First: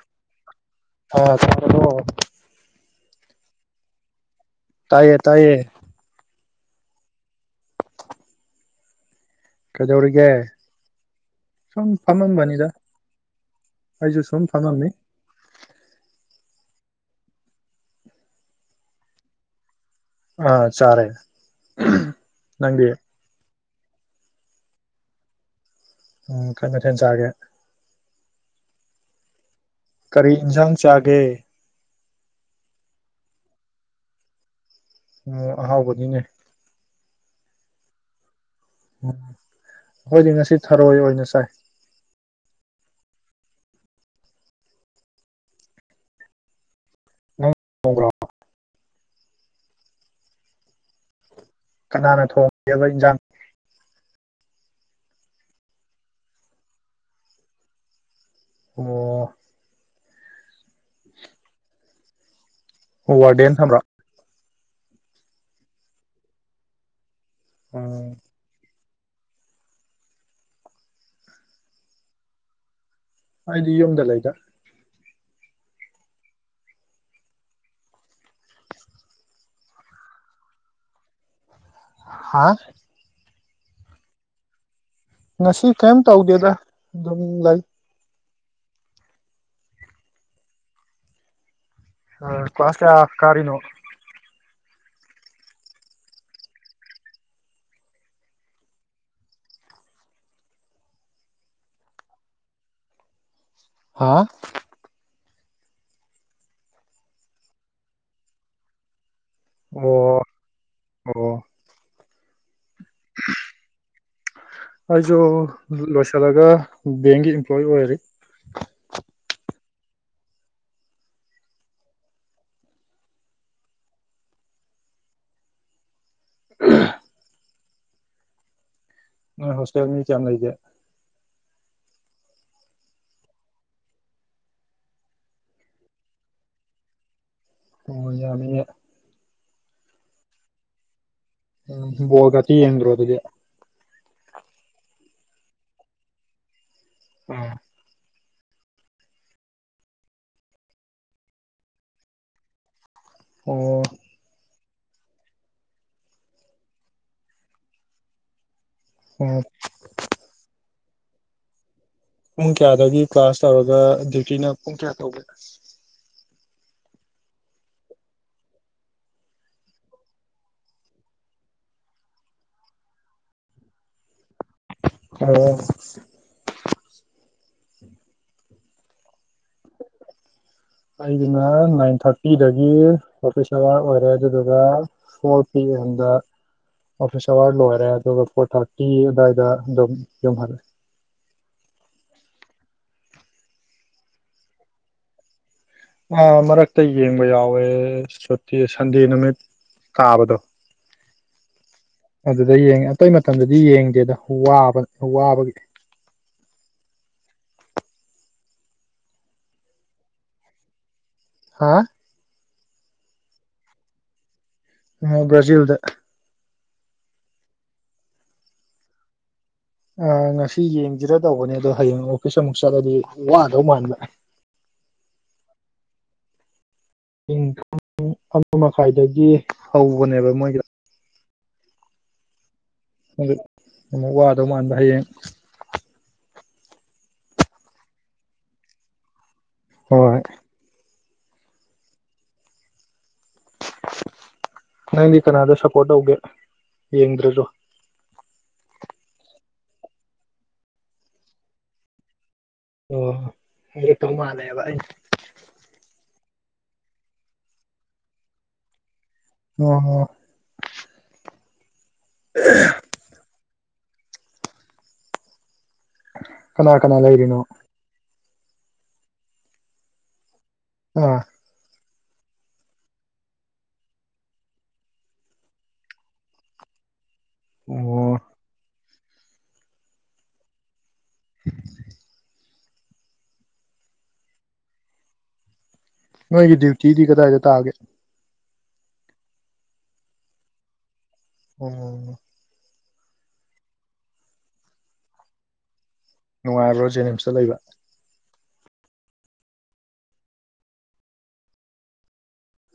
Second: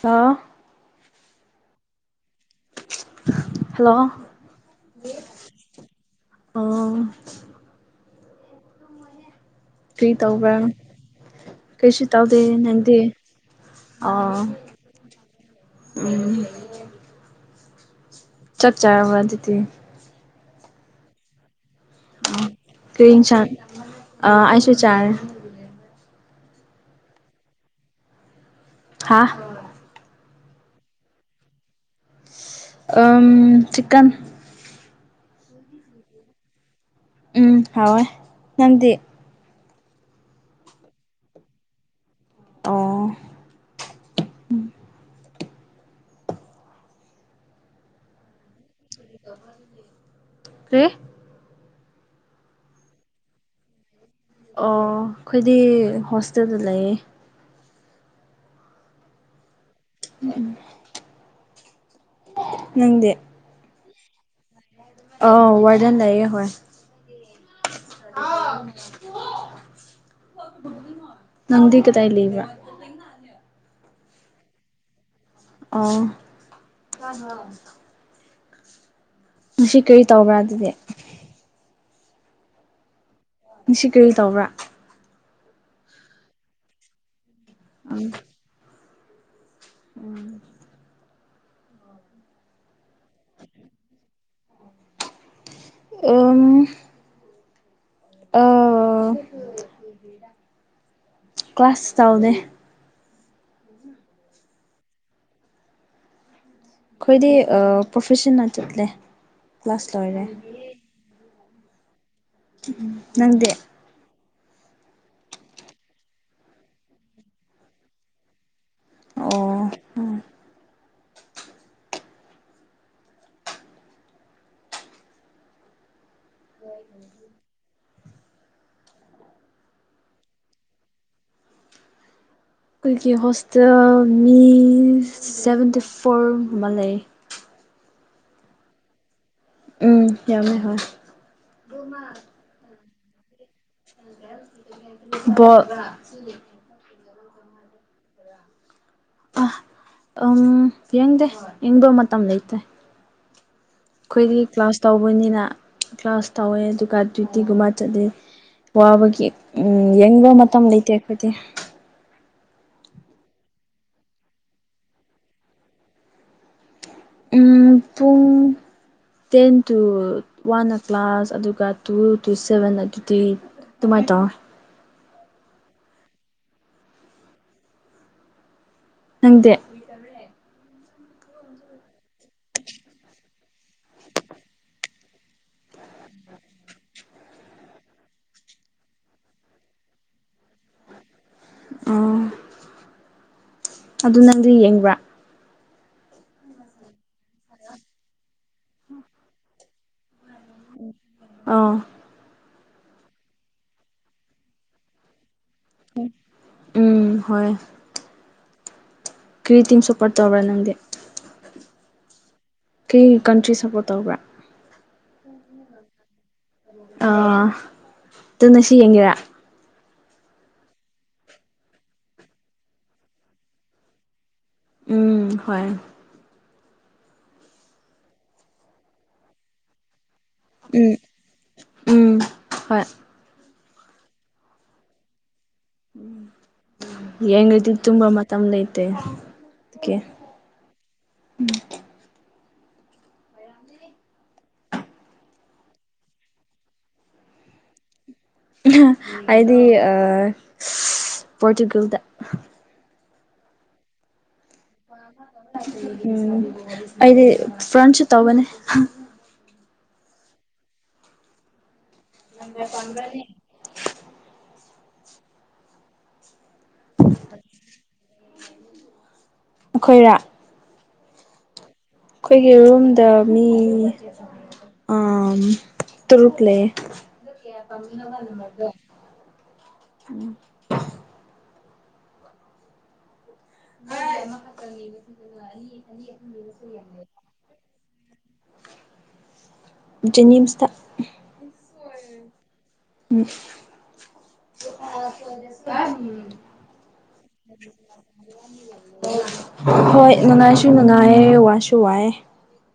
ꯀ ꯑ ꯆ ꯍꯜꯂꯣ ꯇꯥꯏꯌꯦ ꯇꯥꯏꯌꯦ ꯑ ꯐꯔꯤ ꯀꯩꯗꯧꯔꯤꯒꯦ ꯇꯧꯕ꯭ꯔꯥ ꯁꯨꯝ ꯀꯩꯁꯨ ꯇꯥꯎꯗꯦ ꯐꯝꯃꯝꯕꯅꯤꯗ ꯅꯪꯗꯤꯦ ꯑ ꯑꯩꯁꯨ ꯁꯨꯝ ꯐꯝꯃꯝꯃꯤ ꯎꯝ ꯆꯥꯛ ꯆꯥꯕ ꯑꯗꯨꯗꯤ ꯑꯥ ꯆꯔꯦ ꯀꯔꯤ ꯁ ꯑꯁꯨ ꯆꯥ ꯎꯝ ꯀꯃꯦ ꯊꯦꯟꯖꯒꯦ ꯍꯥꯥ ꯀꯔꯤ ꯏꯟꯁꯥꯡ ꯆꯥꯒꯦ ꯑ ꯆꯛꯟ ꯑꯣꯝ ꯑꯍꯥꯎꯕꯅꯤꯅꯦ ꯎꯝ ꯍꯋꯥ ꯅꯗꯤ ꯎꯝ ꯑꯩꯈꯣꯏꯗꯤ ꯉꯁꯤ ꯊꯔꯣꯏ ꯑꯣꯏꯅ ꯆꯥꯏ ꯑꯣ ꯅꯪꯣꯡꯒ꯭ꯔ ꯀꯦ ꯀꯅꯥꯅ ꯊꯣꯡꯒꯦꯕ ꯏꯟꯖꯥꯡ ꯑꯣ ꯑꯩꯈꯣꯏꯗꯤ ꯍꯣꯁꯇꯦꯜꯗ ꯂꯩꯌꯦ ꯑꯣ ꯎꯝ ꯍ ꯋꯥ ꯗꯦꯦꯟꯟ ꯊꯝꯕ꯭ꯔꯥ ꯑ ꯋꯥꯔꯗꯦꯟ ꯂꯩꯑꯦ ꯍꯣꯏ ꯎꯝ ꯅꯪꯗꯤ ꯀꯗꯥꯏ ꯂꯩꯕ꯭ꯔꯥ ꯑꯩꯗꯤ ꯌꯨꯝꯗ ꯂꯩꯗ ꯑꯣ ꯉ ꯀꯔꯤ ꯇꯧꯕ꯭ꯔꯥ ꯑꯗꯨꯗꯤ ꯑ ꯁꯤ ꯀꯔꯤ ꯇꯧꯕ꯭ꯔꯥ ꯉꯁꯤ ꯀꯔꯤꯝ ꯇꯧꯗꯦꯗ ꯑꯗꯨꯝ ꯂꯩ ꯎꯝ ꯑ ꯀ꯭ꯂꯋꯥꯥꯁ ꯀꯥꯔꯤꯅꯣ ꯑ ꯑ ꯀ꯭ꯂ ꯀ꯭ꯂꯥꯁ ꯇꯥꯎꯗꯦ ꯍꯥ ꯑꯩꯈꯣꯏꯗꯤ ꯄ꯭ꯔꯣꯐꯦꯁꯟꯅ ꯆꯠꯂꯦ ꯀ꯭ꯂꯥꯁ ꯑꯣ ꯂꯣꯏꯔꯦ ꯑꯣ ꯅꯪꯗꯦ ꯑꯩꯁꯨ ꯂꯣꯏꯁꯤꯜꯂꯒ ꯕꯦꯡꯒꯤ ꯏꯝꯄ꯭ꯂꯣꯏꯤ ꯑꯣꯏꯔꯤ ꯑꯣ ꯍꯣꯁꯇꯦꯜ ꯃꯤ ꯆꯝ ꯂꯩꯇ ꯑꯩꯈꯣꯏꯒꯤ ꯍꯣꯁꯇꯦꯜ ꯃꯤ ꯁꯚꯦꯟꯇꯤ ꯐꯣꯔꯒꯨꯝ ꯑꯃ ꯂꯩ ꯍ ꯌꯥꯅꯤ ꯎꯝ ꯌꯥꯝꯃꯦ ꯍꯣꯏ ꯕꯣꯜꯒꯇꯤ ꯌꯦꯡꯗ꯭ꯔꯣ ꯑꯗꯨꯗꯤ ꯕꯣ ꯑꯥ ꯑ ꯎꯝ ꯌꯦꯡꯗꯦ ꯌꯦꯡꯕ ꯃꯇꯝ ꯂꯩꯇ꯭ꯔꯦ ꯑꯣ ꯑꯩꯈꯣꯏꯗꯤ ꯀ꯭ꯂꯥꯁ ꯇꯧꯕꯅꯤꯅ ꯀ꯭ꯂꯥꯁ ꯇꯧꯋꯦ ꯑꯗꯨꯒ ꯗ꯭ꯌꯨꯇꯤꯒꯨꯝꯕ ꯆꯠꯂꯤ ꯋꯥꯕꯒꯤ ꯑꯣ ꯎꯝ ꯌꯦꯡꯅꯤꯡꯕ ꯃꯇꯝ ꯂꯩꯇꯦ ꯑꯩꯈꯣꯏꯗꯤ ꯄꯨꯡ ꯀꯌꯥꯗꯒꯤ ꯀ꯭ꯂꯥꯁ ꯇꯧꯔꯒ ꯗ꯭ꯌꯨꯇꯤꯅ ꯄꯨꯡ ꯀꯌꯥ ꯇꯧꯕꯒꯦ ꯑꯗꯨ ꯄꯨꯡ ꯇꯦꯟ ꯇꯨ ꯋꯥꯟ ꯑ ꯀ꯭ꯂꯥꯁ ꯑꯗꯨꯒ ꯇꯨ ꯇꯨ ꯁꯚꯦꯟ ꯑꯗꯨꯗꯤꯤ ꯇꯨꯝꯃꯥꯏ ꯇꯣ ꯑꯣ ꯅꯪꯗꯦ ꯑꯩꯒꯤꯅ ꯅꯥꯏꯟ ꯊꯥꯔꯇꯤꯗꯒꯤ ꯑꯣꯐꯤꯁ ꯑꯋꯥꯔ ꯑꯣꯏꯔꯦ ꯑꯗꯨꯗꯨꯒ ꯐꯣꯔ ꯄꯤ ꯍꯟꯗ ꯑꯣꯐꯤꯁ ꯑꯋꯥꯔ ꯂꯣꯏꯔꯦ ꯑꯗꯨꯒ ꯐꯣꯔ ꯊꯥꯔꯇꯤ ꯑꯗꯨꯋꯥꯏꯗ ꯑꯗꯨꯝ ꯌꯨꯝꯍꯜꯂꯦ ꯑꯣ ꯑꯗꯨ ꯅꯪꯗꯤ ꯌꯦꯡꯕ꯭ꯔꯥ ꯃꯔꯛꯇ ꯌꯦꯡꯕ ꯌꯥꯎꯋꯦ ꯁꯨꯇꯤ ꯁꯟꯗꯦ ꯅꯨꯃꯤꯠ ꯀꯥꯕꯗꯣ ꯑꯥ ꯑꯗ ꯌꯦꯡꯉꯦ ꯑꯇꯩ ꯃꯇꯝꯗꯗꯤ ꯌꯦꯡꯗꯦꯗ ꯋꯥꯕ ꯋꯥꯕꯒꯤ ꯎꯝ ꯍꯣꯏ ꯀ꯭ꯔꯤꯇꯤꯝ ꯁꯣꯄꯣꯔꯠ ꯇꯧꯧꯕ꯭ꯔꯥ ꯅꯪꯗꯤꯦ ꯍꯥ ꯀꯩ ꯀꯟꯇ꯭ꯔꯤ ꯁꯞꯄꯣꯔꯠ ꯇꯧꯕ꯭ꯔꯥ ꯎ ꯕ꯭ꯔꯖꯤꯜꯗ ꯑꯅꯁꯤ ꯌꯦꯒꯔ ꯑ ꯉꯁꯤ ꯌꯦꯡꯁꯤꯔ ꯇꯧꯕꯅꯦ ꯑꯗꯣ ꯍꯌꯦꯡ ꯑꯣꯐꯤꯁ ꯑꯃꯨꯛ ꯆꯠꯂꯗꯤ ꯋꯥꯗꯧ ꯃꯥꯟꯕ ꯎꯝ ꯍꯣꯏ ꯑ ꯄꯨꯡ ꯑꯃ ꯃꯈꯥꯏꯗꯒꯤ ꯍꯧꯕꯅꯦꯕ ꯃꯣꯏꯒꯤꯗ ꯎꯝ ꯎꯝ ꯍꯣꯏ ꯑꯃꯨꯛ ꯋꯥꯗꯧ ꯃꯥꯟꯕ ꯍꯌꯦꯡ ꯎ ꯌꯦꯡꯇꯗꯤ ꯇꯨꯝ ꯃꯝꯗꯩꯇꯩ ꯀꯦ ꯍꯣꯏ ꯎꯝ ꯅꯪꯗꯤ ꯀꯅꯥꯗ ꯁꯞꯄꯣꯔꯠ ꯇꯧꯒꯦ ꯌꯦꯡꯗ꯭ꯔꯁꯨꯣ ꯍꯥꯏꯗꯤ ꯑ ꯄꯔꯆꯨꯒꯦꯜꯗ ꯑꯣ ꯇꯃ ꯂꯩꯕ ꯎꯝ ꯑꯗꯤ ꯐ꯭ꯔꯟꯁꯁꯨ ꯇꯧꯕꯅꯦ ꯑꯣ ꯅ ꯐꯝꯕꯅꯤ ꯀꯅꯥ ꯀꯅꯥ ꯂꯩꯔꯤꯅꯣ ꯑꯩꯈꯣꯏꯔꯥ ꯑꯥ ꯑꯩꯈꯣꯏꯒꯤ ꯔꯨꯝꯗ ꯃꯤ ꯑ ꯇꯨꯔꯨꯛꯂꯦ ꯀꯦꯄꯝꯃꯤꯕ ꯑꯣ ꯅꯝꯕꯗ ꯎ ꯍꯣꯏ ꯃꯈ ꯀ ꯅꯣꯏꯒꯤ ꯗ꯭ꯌꯨꯇꯤꯗꯤ ꯀꯗꯥꯏꯗ ꯇꯥꯒꯦ ꯖꯦꯅꯤꯝꯁꯇ ꯎꯝ ꯎꯝ ꯅꯨꯡꯉꯥꯏꯔꯣ ꯖꯦꯅꯤꯝꯁꯇ ꯂꯩꯕ ꯍꯣꯏ ꯅꯨꯡꯉꯥꯏꯁꯨ ꯅꯨꯡꯉꯥꯏꯌꯦꯦ ꯋꯥꯁꯨ ꯋꯥꯑꯦ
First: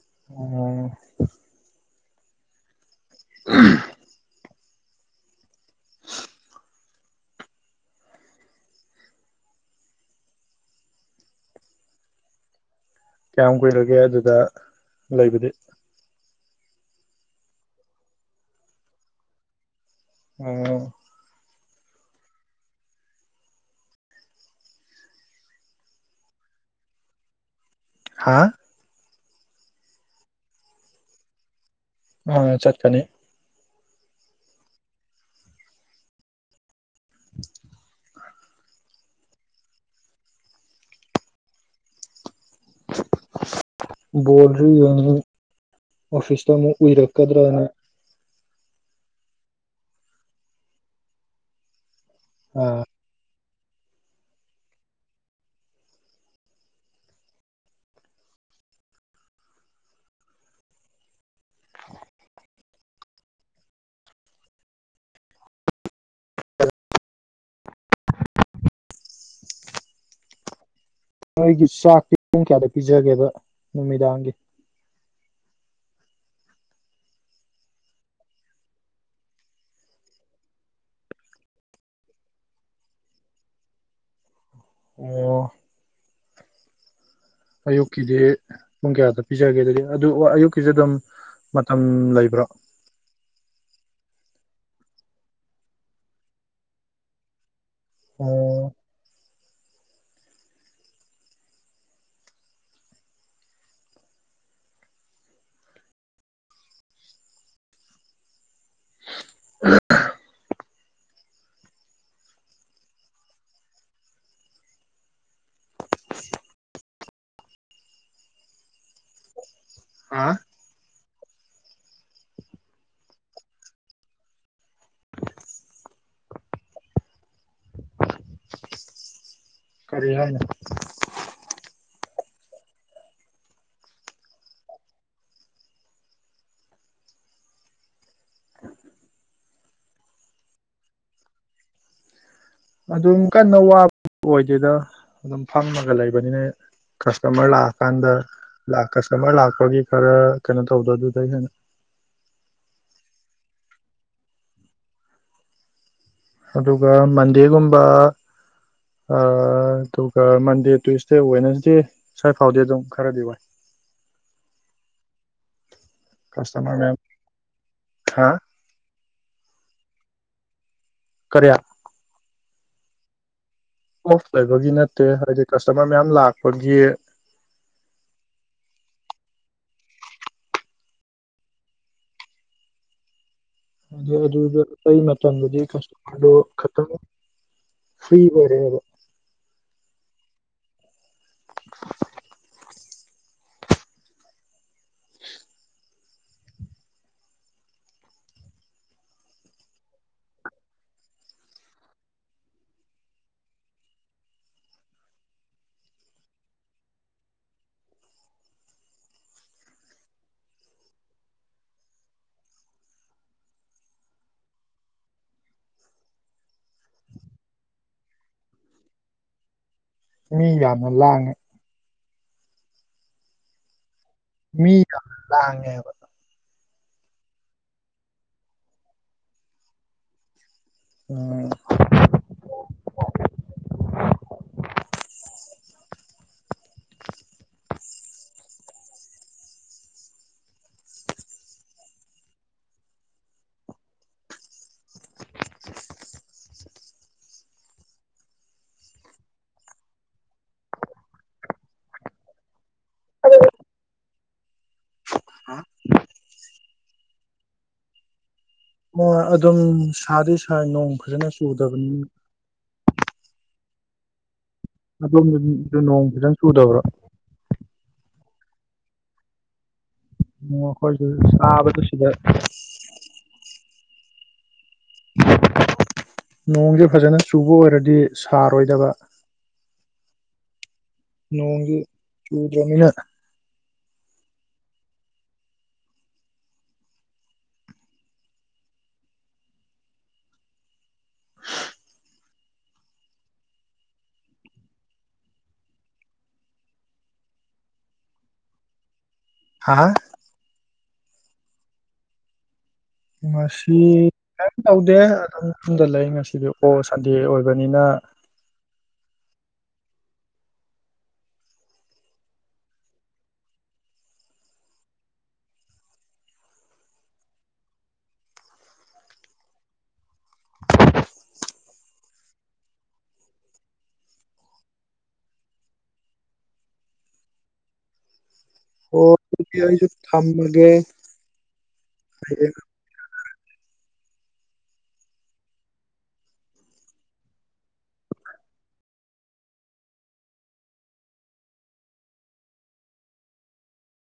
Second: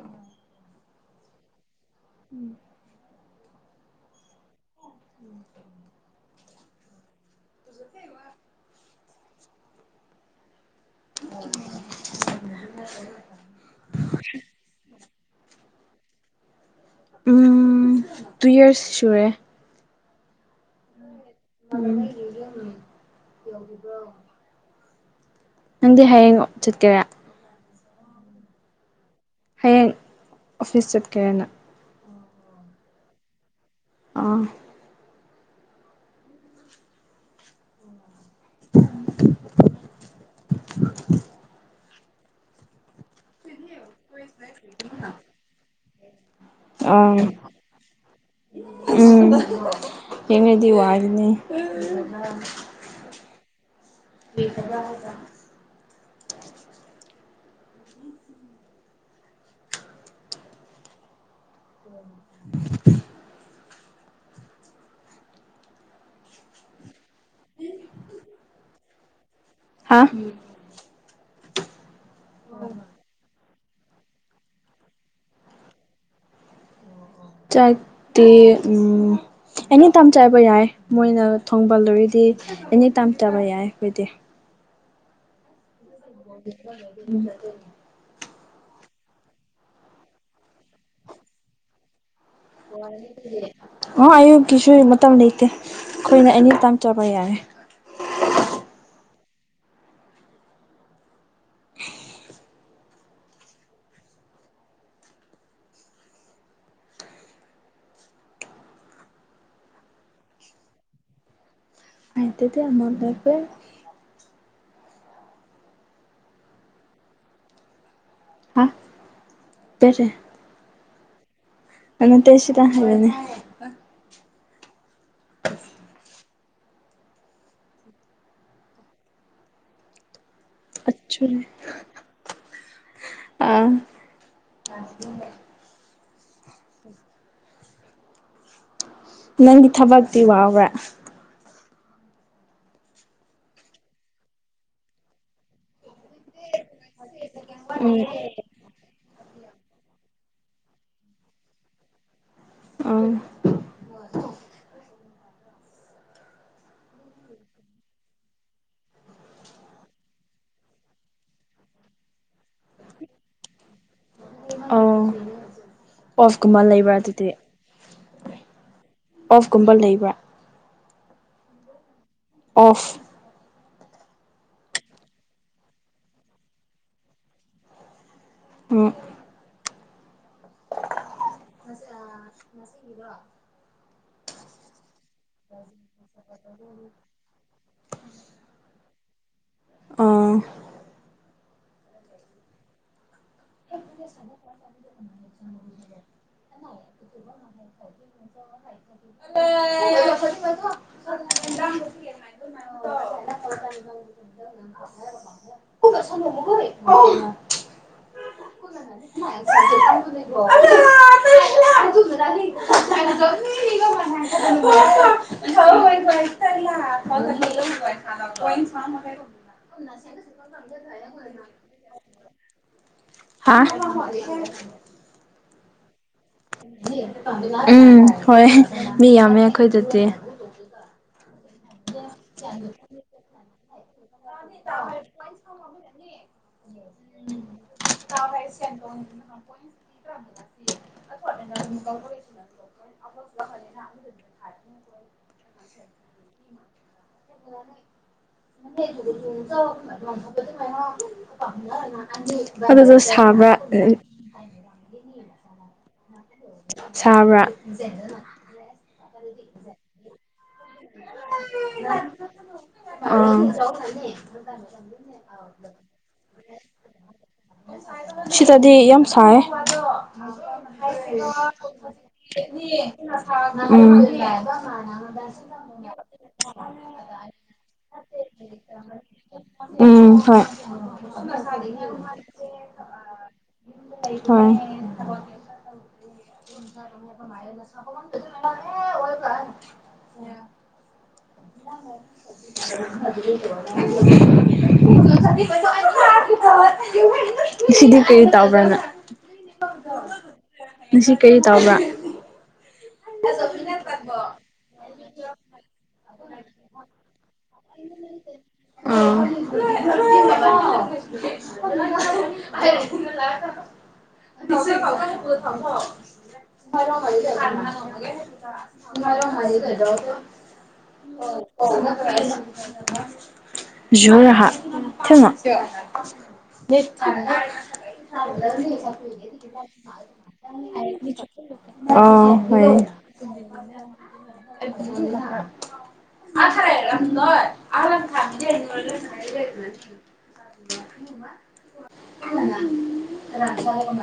ꯑ ꯎꯝ ꯎ [inaudible] ꯀꯌꯥꯝ ꯀꯨꯏꯔꯒꯦ ꯑꯗꯨꯗ ꯂꯩꯕꯗꯤ ꯇꯨ ꯏꯔꯁ ꯁꯨꯔꯦ ꯑꯣ ꯌꯧꯔꯤꯕ꯭ꯔꯣ ꯅꯪꯗꯤ ꯍꯌꯦꯡꯉꯣ ꯆꯠꯀꯦꯔꯦ ꯍꯥꯥ ꯍꯌꯦꯡ ꯑꯣꯐꯤꯁ ꯆꯠꯀꯦꯅ ꯑ ꯆꯠꯀꯅꯤ ꯑꯥ [unintelligible] [unintelligible] [inaudible] ꯕꯣꯜꯔꯤ ꯌ ꯑꯣꯐꯤꯁꯇ ꯑꯃꯨꯛ ꯑꯥ ꯎꯏꯔꯛꯀꯗ꯭ꯔꯅ ꯎꯝ ꯀꯉꯗꯤ ꯋꯥꯖꯅꯤ ꯑꯥ ꯑ ꯍꯀ ꯌꯥꯖ [inaudible] ꯍꯥ ꯅꯣꯏꯒꯤ ꯆꯥꯛꯇꯤ ꯄꯨꯡ ꯀꯌꯥꯗ ꯄꯤꯖꯒꯦꯕ ꯅꯨꯃꯤꯗꯥꯒꯤ ꯆꯥꯛꯗꯤ ꯑꯦꯅꯤ ꯇꯥꯏꯝ ꯆꯠꯕ ꯌꯥꯏ ꯃꯣꯏꯅ ꯊꯣꯡꯕꯜꯂꯔꯤꯗꯤ ꯑꯦꯅꯤ ꯇꯥꯏꯝ ꯆꯥꯕ ꯌꯥꯏ ꯑꯩꯣꯏꯗꯤ ꯑꯣ ꯑꯣ ꯑꯌꯨꯛꯀꯤꯗꯤ ꯄꯨꯡ ꯀꯌꯥꯗ ꯄꯤꯖꯒꯦ ꯑꯗꯨꯗꯤ ꯑꯗꯨ ꯑꯌꯨꯛꯀꯤꯁ ꯑꯗꯨꯝ ꯃꯇꯝ ꯂꯩꯕ꯭ꯔꯣ ꯑ ꯑꯌꯨꯛꯀꯤꯁꯨ ꯃꯇꯝ ꯂꯩꯇꯦ ꯑꯩꯈꯣꯏꯅ ꯑꯅꯤꯇꯥꯡ ꯆꯥꯕ ꯌꯥꯔꯦ ꯑꯣ ꯎ ꯑꯇꯗꯤ ꯑꯃꯗꯔꯒ ꯍꯥ ꯀꯁꯦ ꯍꯥ ꯑꯠꯇꯁꯤꯗ ꯍꯥꯏꯅꯦ ꯀꯔꯤ ꯍꯥꯏꯅ ꯑꯥ ꯅꯪꯒꯤ ꯊꯕꯛꯇꯛꯇꯤ ꯋꯥꯎ꯭ꯔꯦ ꯑꯗꯨꯝ ꯀꯟꯅ ꯋꯥꯕ ꯑꯣꯏꯗꯦꯗ ꯑꯗꯨꯝ ꯐꯝꯃꯒ ꯂꯩꯕꯅꯤꯅ ꯀꯁꯇꯃꯔ ꯂ ꯎꯝ ꯑꯥꯟꯗ ꯂ ꯀ ꯀꯁꯇꯃꯔ ꯂꯥꯛꯄꯒꯤ ꯈꯔ ꯀꯩꯅꯣ ꯇꯧꯕꯗꯣ ꯑꯗꯨꯗꯩ ꯍꯦꯟꯅ ꯑꯣ ꯑꯗꯨꯒ ꯃꯟꯗꯦꯒꯨꯝꯕ ꯑꯗꯨꯒ ꯃꯟꯗꯦ ꯇꯨꯋꯁꯗꯦ ꯋꯅꯁꯗꯦ ꯁ꯭ꯏ ꯐꯥꯎꯗꯤ ꯑꯗꯨꯝ ꯈꯔꯗꯤ ꯋꯥꯏ ꯑ ꯑꯣꯣꯐꯀꯨꯝꯕ ꯀꯁꯇꯃꯔ ꯂꯩꯕ꯭ꯔꯥ ꯃꯌꯥꯝ ꯑꯗꯨꯗꯤ ꯍꯥ ꯑꯣꯐꯀꯨꯝꯕ ꯂꯩꯕ꯭ꯔꯥ ꯀꯔꯌꯥ ꯑꯣꯐ ꯑꯣꯐ ꯂꯩꯕꯒꯤ ꯅꯠꯇꯦ ꯍꯥꯏꯕꯗꯤ ꯀꯁꯇꯃꯔ ꯃꯌꯥꯝ ꯂꯥꯛꯄꯒꯤ ꯎ ꯁꯁꯤꯗ ꯑꯗꯨ ꯑꯩ ꯃꯇꯝꯗꯨꯗꯤ ꯀꯁꯇꯃꯔꯗꯣ ꯈꯇꯪ ꯐ꯭ꯔꯤ ꯑꯣꯏꯔꯛꯑꯦꯕ ꯑꯥ [unintelligible] [unintelligible] [unintelligible] ꯍꯥꯏ [unintelligible] ꯆ ꯐ ꯁ ꯀꯣ ꯂ ꯣꯏ ꯐ ꯃꯤ ꯌꯥꯝꯅ ꯂꯥꯡꯉꯦ [unintelligible] ꯃꯤ ꯂꯦꯕ ꯎꯝ ꯍꯣꯏ ꯃꯤ ꯌꯥꯝꯃꯦ ꯑꯩꯈꯣꯏꯗꯗꯤ ꯎꯝ [unintelligible] ꯎꯝ ꯍꯥꯏ ꯑꯋꯥ [unintelligible] ꯑꯗꯨ ꯑꯗꯨ ꯑꯕ ꯁꯥꯕ꯭ꯔꯥ ꯑꯣ ꯑꯗꯨꯝ ꯁꯥꯗꯤ ꯁꯥꯔ ꯅꯣꯡ ꯐꯖꯅ ꯆꯨꯗꯕꯅꯤ ꯐ ꯑꯗꯣꯝꯗꯗꯤ ꯅꯣꯡ ꯐꯖꯅ ꯆꯨꯗꯕ꯭ꯔꯣ ꯁꯤꯇꯙꯦꯌꯝ ꯁꯥꯏ [inaudible] ꯑꯣ ꯑꯩꯈꯣꯏꯁꯨ ꯁꯥꯕꯗ ꯁꯤꯗ ꯅꯣꯡꯁꯦ ꯐꯖꯅ ꯆꯨꯕ ꯑꯣꯏꯔꯗꯤ ꯁꯥꯔꯣꯏꯗꯕ ꯎꯝ ꯍꯣꯏ ꯅꯣꯡꯉꯤ ꯆꯨꯗꯃꯤꯅ ꯍꯣꯏ [inaudible] ꯁꯤꯗꯤ ꯀꯔꯤ ꯇꯕ꯭ꯔꯦꯅ ꯍꯥ ꯉꯁꯤ ꯀꯔꯤ ꯇꯥꯎꯕ ꯉꯁꯤ ꯀꯔꯤ ꯇꯧꯗꯦ ꯑꯗꯨꯝ ꯌꯨꯝꯗ ꯂꯩ ꯉꯁꯤꯗꯤ ꯑꯣ ꯁꯟꯗꯦ ꯑꯣꯏꯕꯅꯤꯅ ꯑ ꯍ ꯍꯂꯣ ꯖꯣꯔꯍꯥ ꯊꯉꯣ ꯑꯣ ꯑꯗꯨꯗꯤ ꯑꯩꯁꯨ ꯊꯝꯃꯒꯦ ꯑ ꯍꯌꯦꯡ ꯍꯣꯏ ꯑꯗꯨ ꯉ ꯊꯥꯏꯔꯝ ꯅꯣꯏ ꯑ ꯊ ꯔꯖ